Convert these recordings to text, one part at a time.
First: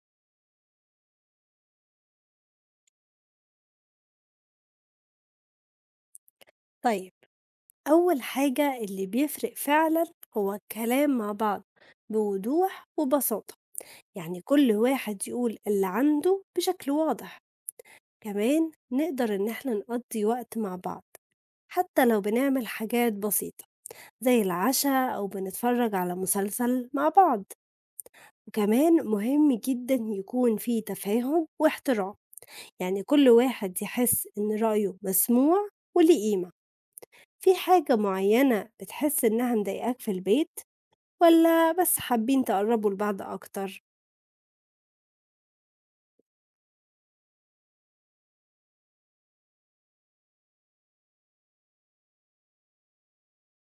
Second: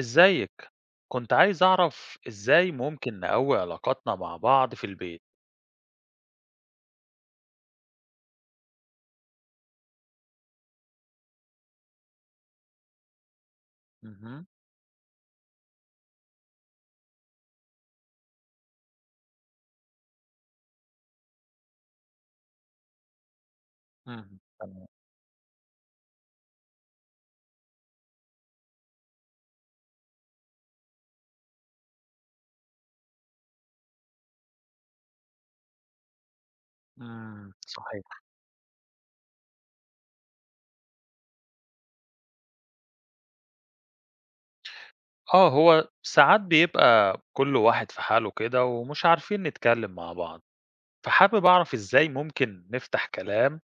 إزيك؟ كنت عايز أعرف إزاي ممكن نقوي علاقاتنا مع بعض في البيت؟ طيب، أول حاجة اللي بيفرق فعلا هو الكلام مع بعض بوضوح وبساطة. يعني اهم، كل واحد يقول اللي عنده بشكل واضح. كمان نقدر إن احنا نقضي وقت مع بعض، حتى لو بنعمل حاجات بسيطة اهم، زي تمام، العشاء أو بنتفرج على مسلسل مع بعض. وكمان مهم جدا يكون في تفاهم واحترام، يعني كل واحد يحس إن رأيه مسموع وليه قيمة. إمم، في حاجة صحيح. معينة بتحس إنها مضايقاك في البيت، ولا بس حابين تقربوا لبعض أكتر؟ آه، هو ساعات بيبقى كل واحد في حاله كده ومش عارفين نتكلم مع بعض، فحابب أعرف إزاي ممكن نفتح كلام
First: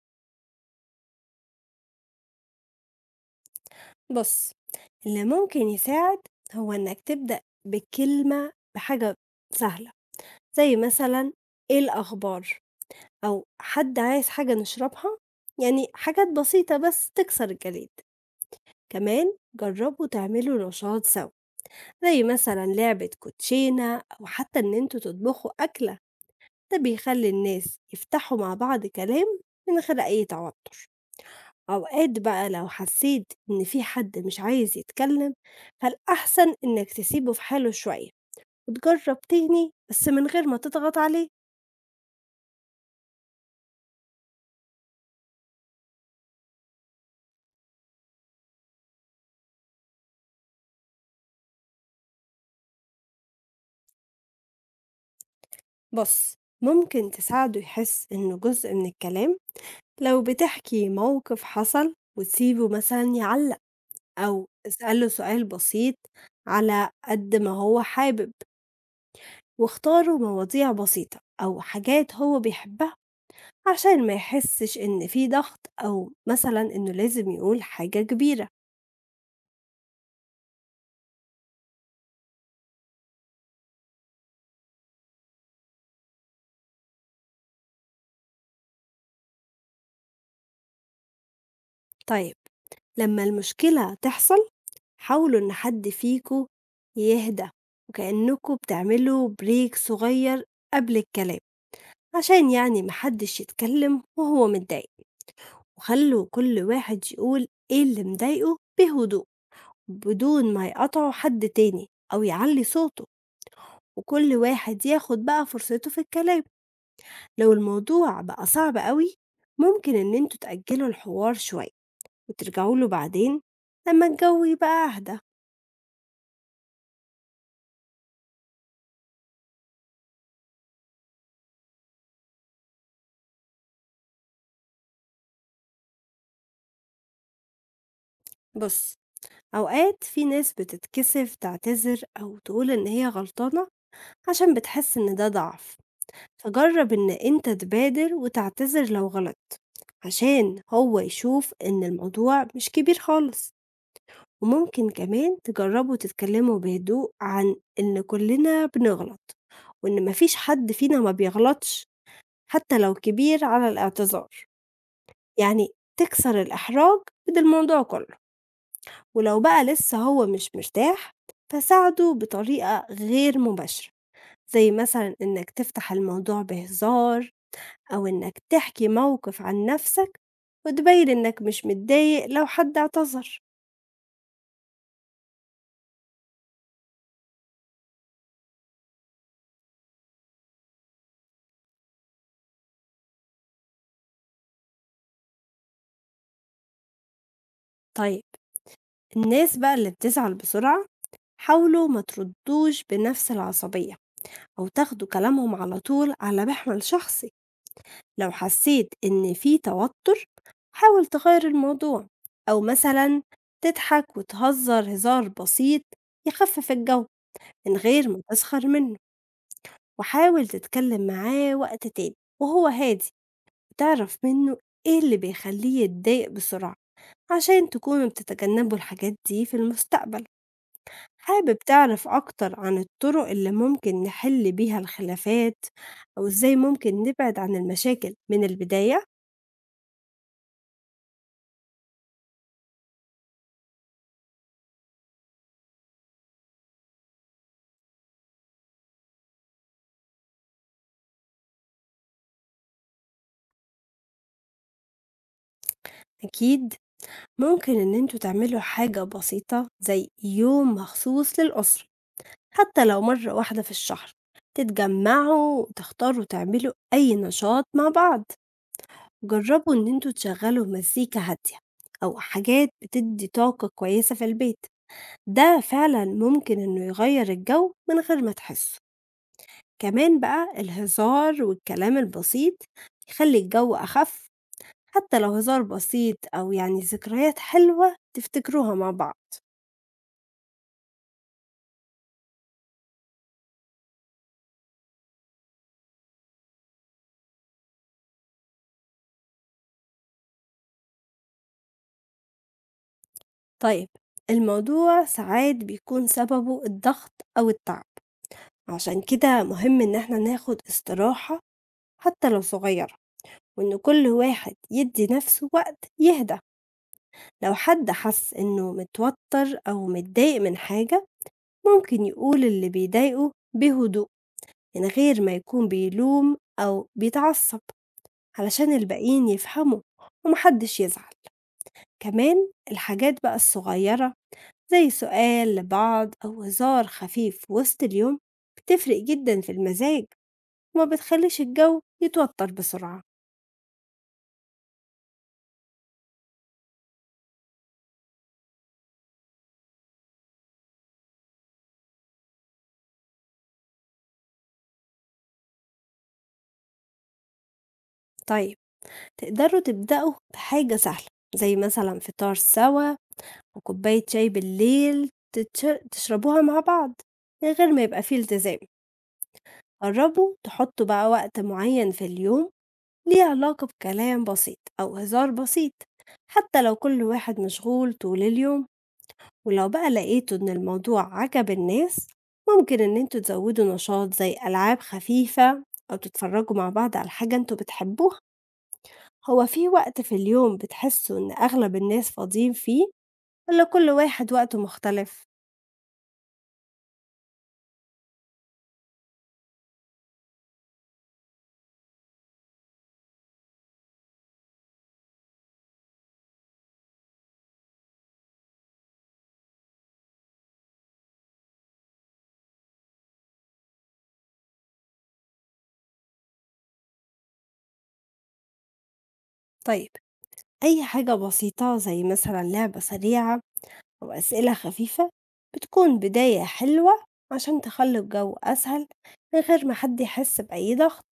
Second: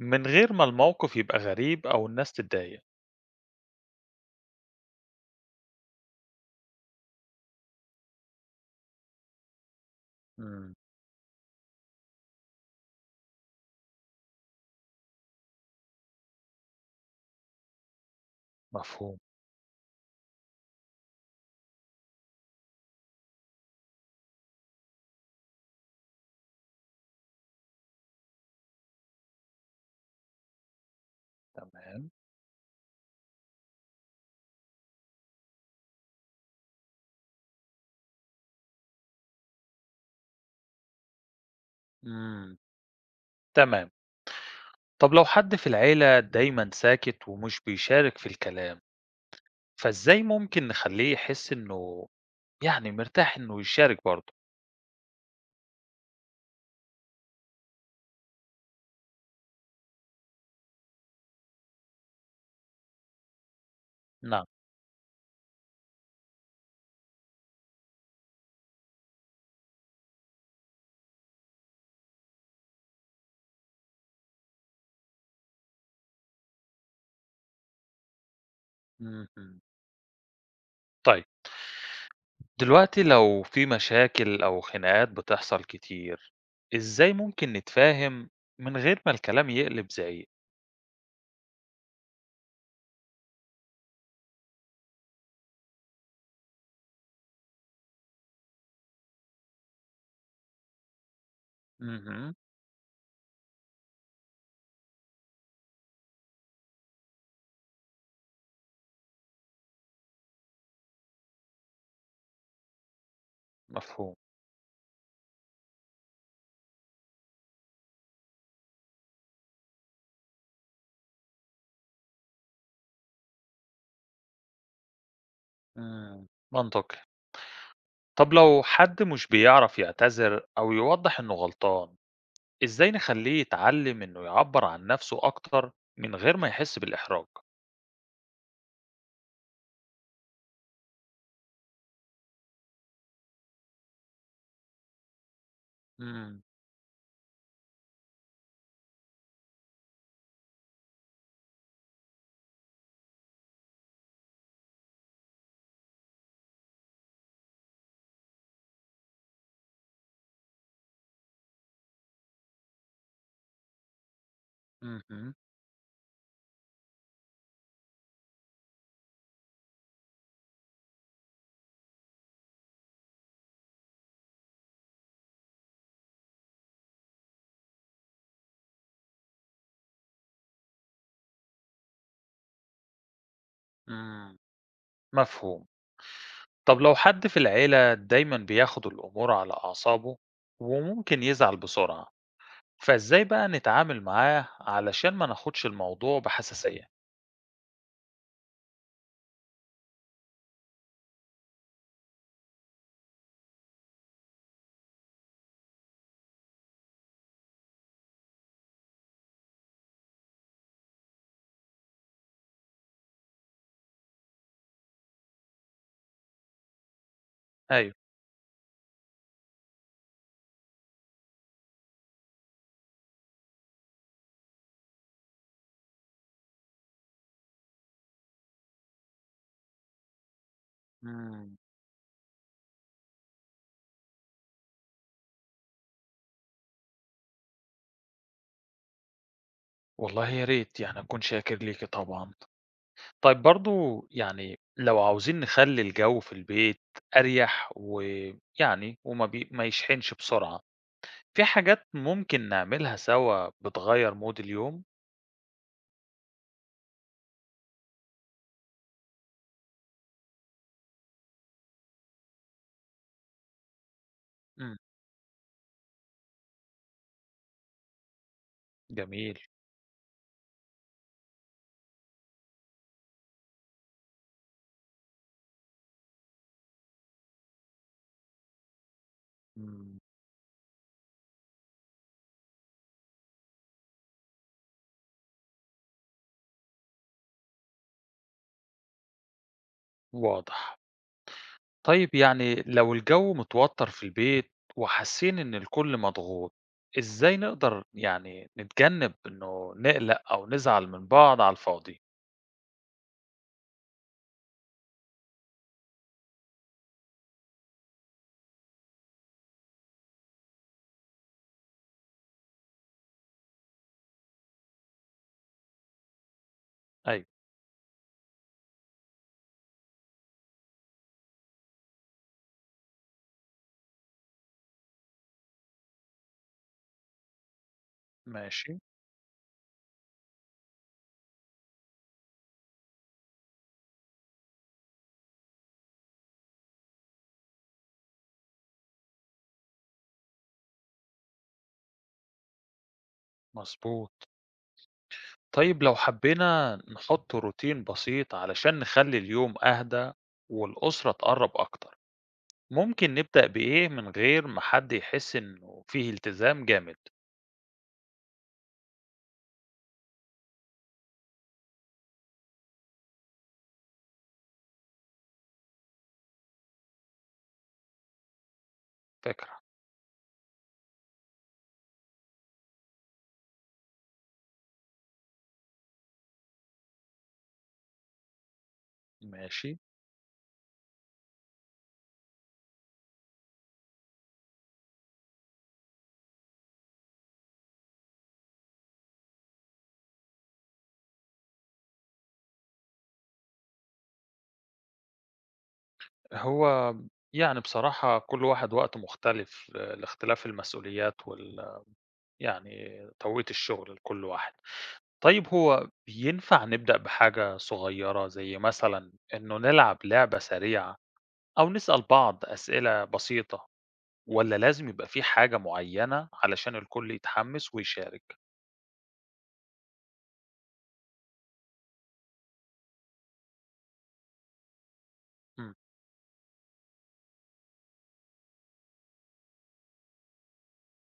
من غير ما الموقف يبقى غريب أو الناس تتضايق؟ بص، اللي ممكن يساعد هو إنك تبدأ بكلمة، بحاجة سهلة، إمم، زي مثلا إيه الأخبار؟ أو حد عايز حاجة نشربها؟ يعني حاجات بسيطة بس تكسر الجليد. مفهوم، كمان جربوا تعملوا نشاط سوا، زي مثلا لعبة كوتشينة أو حتى إن انتوا تطبخوا أكلة. ده بيخلّي الناس يفتحوا مع بعض كلام من غير أي توتر. تمام، أوقات بقى لو حسيت إن في حد مش عايز يتكلم، فالأحسن إنك تسيبه في حاله شوية وتجرب تاني بس من غير ما تضغط عليه. إمم، تمام. طب لو حد في العيلة دايمًا ساكت ومش بيشارك في الكلام، فإزاي ممكن نخلّيه يحس إنه يعني مرتاح إنه يشارك برضه. بُص، ممكن تساعده يحس إنه جزء من الكلام، لو بتحكي موقف حصل وتسيبه مثلًا يعلّق، نعم. أو اسأله سؤال بسيط على قد ما هو حابب. واختاروا مواضيع بسيطة أو حاجات هو بيحبها، عشان ما يحسش إن في ضغط أو مثلًا إنه لازم يقول حاجة كبيرة. اهم. طيب، دلوقتي لو في مشاكل أو خناقات بتحصل كتير، إزاي ممكن نتفاهم من غير ما الكلام يقلب زعيق؟ طيب لمّا المشكلة تحصل، حاولوا إن حد فيكم يهدى، وكأنكم بتعملوا بريك صغير قبل الكلام، اهم، عشان يعني ما حدش يتكلم وهو متضايق. وخلوا كل واحد يقول إيه اللي مضايقه بهدوء، بدون ما يقاطعوا حد تاني أو يعلّي صوته، مفهوم. وكل واحد ياخد بقى فرصته في الكلام. لو الموضوع بقى صعب قوي، ممكن إن انتوا تأجلوا الحوار شوية وترجعوا له بعدين لما الجو يبقى أهدى. إمم، منطقي. طب لو حد مش بيعرف يعتذر أو يوضّح إنه غلطان، إزاي نخلّيه يتعلم إنه يعبّر عن نَفْسه أكتر من غير ما يحس بالإحراج؟ بص، أوقات في ناس بتتكسف تعتذر أو تقول إن هي غلطانة، عشان بتحس إن ده ضعف. إمم، فجرب إن انت تبادر وتعتذر لو غلط، عشان هو يشوف إن الموضوع مش كبير خالص. وممكن كمان تجربوا تتكلموا بهدوء عن إن كلنا بنغلط، وإن مفيش حد فينا ما بيغلطش، حتى لو كبير على الاعتذار. اهم، يعني تكسر الإحراج من الموضوع كله. ولو بقى لسه هو مش مرتاح، فساعده بطريقة غير مباشرة، زي مثلا إنك تفتح الموضوع بهزار، أو إنك تحكي موقف عن نفسك وتبين إنك مش متضايق لو حد اعتذر. إمم، مفهوم. طب لو حد في العيلة دايما بياخد الأمور على أعصابه وممكن يزعل بسرعة فإزاي بقى نتعامل معاه علشان ما ناخدش الموضوع بحساسية؟ طيب الناس بقى اللي بتزعل بسرعة، حاولوا ما تردوش بنفس العصبية أو تاخدوا كلامهم على طول على محمل شخصي. لو حسيت إن في توتر، حاول تغير الموضوع، أو مثلا تضحك وتهزر هزار بسيط يخفف الجو، من أيوة. غير ما تسخر منه. وحاول تتكلم معاه وقت تاني وهو هادي، وتعرف منه إيه اللي بيخليه يتضايق بسرعة، عشان تكونوا بتتجنبوا الحاجات دي في المستقبل. مم. حابب تعرف أكتر عن الطرق اللي ممكن نحل بيها الخلافات، أو إزاي ممكن نبعد عن المشاكل من البداية؟ والله يا ريت يعني أكون شاكر ليكي طبعا. طيب برضو يعني لو عاوزين نخلي الجو في البيت أريح ويعني وما بي... ما يشحنش بسرعة، في حاجات ممكن نعملها سوا بتغير مود اليوم؟ أكيد، ممكن إن انتوا تعملوا حاجة بسيطة زي يوم مخصوص للأسرة، حتى لو مرة واحدة في الشهر مم. تتجمعوا وتختاروا تعملوا أي نشاط مع بعض. جميل. جربوا إن انتوا تشغلوا مزيكا هادية أو حاجات بتدي طاقة كويسة في البيت، ده فعلا ممكن إنه يغير الجو من غير ما تحسوا. مم. كمان بقى الهزار والكلام البسيط يخلي الجو أخف، حتى لو هزار بسيط أو يعني ذكريات حلوة تفتكروها مع بعض. واضح. طيب يعني لو الجو متوتر في البيت وحاسين إن الكل مضغوط، إزاي نقدر يعني نتجنب إنه نقلق أو نزعل من بعض على الفاضي؟ طيب الموضوع ساعات بيكون سببه الضغط أو التعب، عشان كده مهم إن احنا ناخد استراحة، حتى لو صغيرة، وإن كل واحد يدي نفسه وقت يهدى. أيوه. لو حد حس إنه متوتر أو متضايق من حاجة، ممكن يقول اللي بيضايقه بهدوء، من غير ما يكون بيلوم أو بيتعصب، ماشي. علشان الباقيين يفهموا ومحدش يزعل. كمان الحاجات بقى الصغيرة، زي سؤال لبعض أو هزار خفيف وسط اليوم، بتفرق جدا في المزاج وما بتخليش الجو يتوتر بسرعة. مظبوط، طيب لو حبينا نحط روتين بسيط علشان نخلي اليوم أهدى والأسرة تقرب أكتر، ممكن نبدأ بإيه من غير ما حد يحس إنه فيه التزام جامد؟ طيب تقدروا تبدأوا بحاجة سهلة، زي مثلا فطار سوا وكوباية شاي بالليل تشربوها مع بعض من غير ما يبقى فيه التزام. فكرة. قربوا تحطوا بقى وقت معين في اليوم ليه علاقة بكلام بسيط أو هزار بسيط، حتى لو كل واحد مشغول طول اليوم. ولو ماشي. بقى لقيتوا إن الموضوع عجب الناس، ممكن إن انتوا تزودوا نشاط زي ألعاب خفيفة، أو تتفرجوا مع بعض على حاجة انتوا بتحبوها. هو في وقت في اليوم بتحسوا إن أغلب الناس فاضيين فيه، ولا كل واحد وقته مختلف؟ هو يعني بصراحة كل واحد وقته مختلف لاختلاف المسؤوليات وال يعني توقيت الشغل لكل واحد. طيب هو بينفع نبدأ بحاجة صغيرة زي مثلًا إنه نلعب لعبة سريعة أو نسأل بعض أسئلة بسيطة والّا لازم يبقى في حاجة معينة علشان الكل يتحمس ويشارك؟ طيب أي حاجة بسيطة زي مثلا لعبة سريعة أو أسئلة خفيفة إمم، بتكون بداية حلوة، عشان تخلي الجو أسهل من غير ما حد يحس بأي ضغط.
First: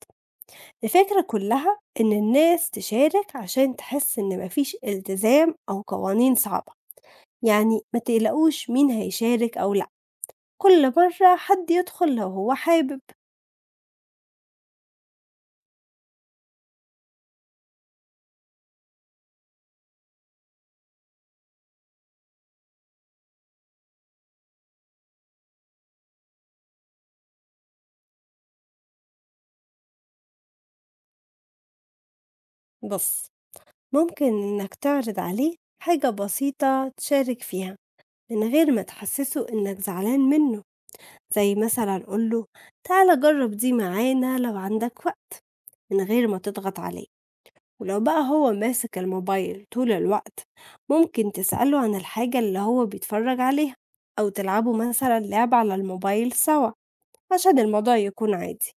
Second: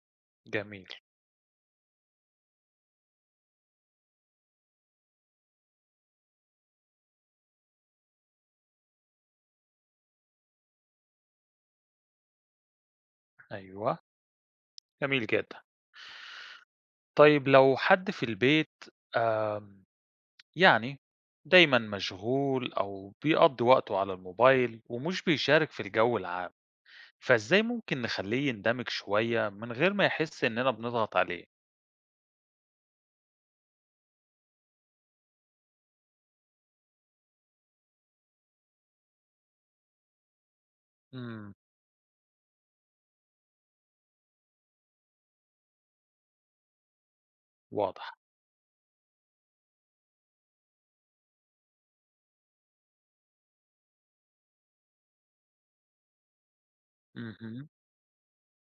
جميل، الفكرة كلها إن الناس تشارك، عشان تحس إن مفيش التزام أو قوانين صعبة. يعني ما تقلقوش مين هيشارك أو لأ، كل مرة حد يدخل لو هو حابب. أيوه، جميل جدًا. طيب لو حد في البيت آمم يعني دايما مشغول أو بيقضي وقته على الموبايل ومش بيشارك في الجو العام، فإزاي ممكن نخليه يندمج شوية من غير ما يحس إننا بنضغط عليه؟ بص، ممكن إنك تعرض عليه حاجة بسيطة تشارك فيها، من غير ما تحسسه إنك زعلان منه. امم. زي مثلا قوله تعالى جرب دي معانا لو عندك وقت، من غير ما تضغط عليه. ولو واضح. بقى هو ماسك الموبايل طول الوقت، ممكن تسأله عن الحاجة اللي هو بيتفرج عليها، أو تلعبوا مثلا لعبة على الموبايل سوا، عشان امم. الموضوع يكون عادي.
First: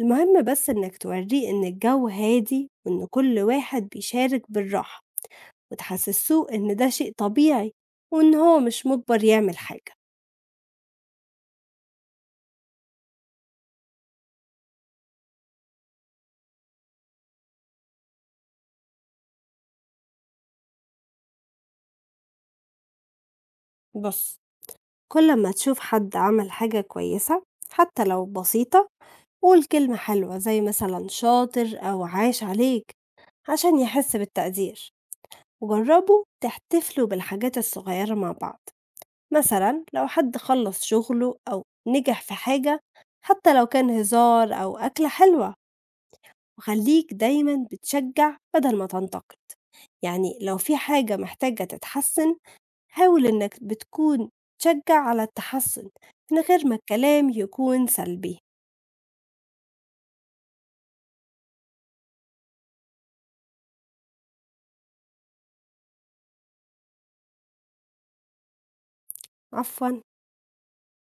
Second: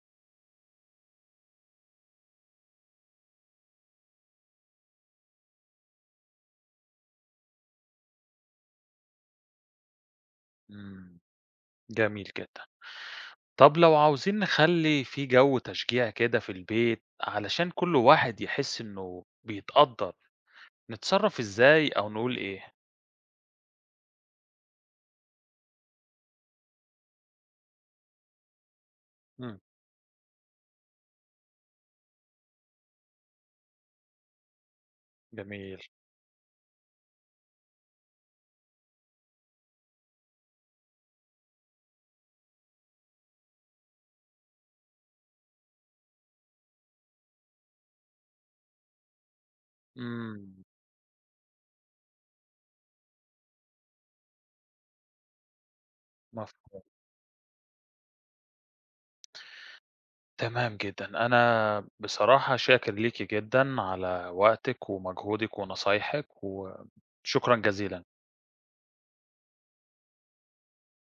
المهم بس إنك توريه إن الجو هادي وإن كل واحد بيشارك بالراحة، وتحسسوه إن ده شيء طبيعي وإن هو مش مجبر يعمل حاجة. امم. جميل جدا. طب لو عاوزين نخلي في جو تشجيع كده في البيت علشان كل واحد يحس إنه بيتقدر، نتصرف إزاي أو نقول إيه؟ بص، كل ما تشوف حد عمل حاجة كويسة، حتى لو بسيطة، امم. قول كلمة حلوة زي مثلا شاطر أو عاش عليك، عشان يحس بالتقدير. جميل. وجربوا تحتفلوا بالحاجات الصغيرة مع بعض، مثلا لو حد خلص شغله أو نجح في حاجة، حتى لو كان هزار أو أكلة حلوة. وخليك دايما بتشجع بدل ما تنتقد. يعني امم. لو في حاجة محتاجة تتحسن، حاول إنك بتكون تشجع على التحسن، من غير ما مفهوم. الكلام يكون سلبي. تمام جدًا. أنا بصراحة شاكر ليكِ جدًا على وقتِك ومجهودِك ونصايحِك، وشكرًا جزيلًا. عفواً.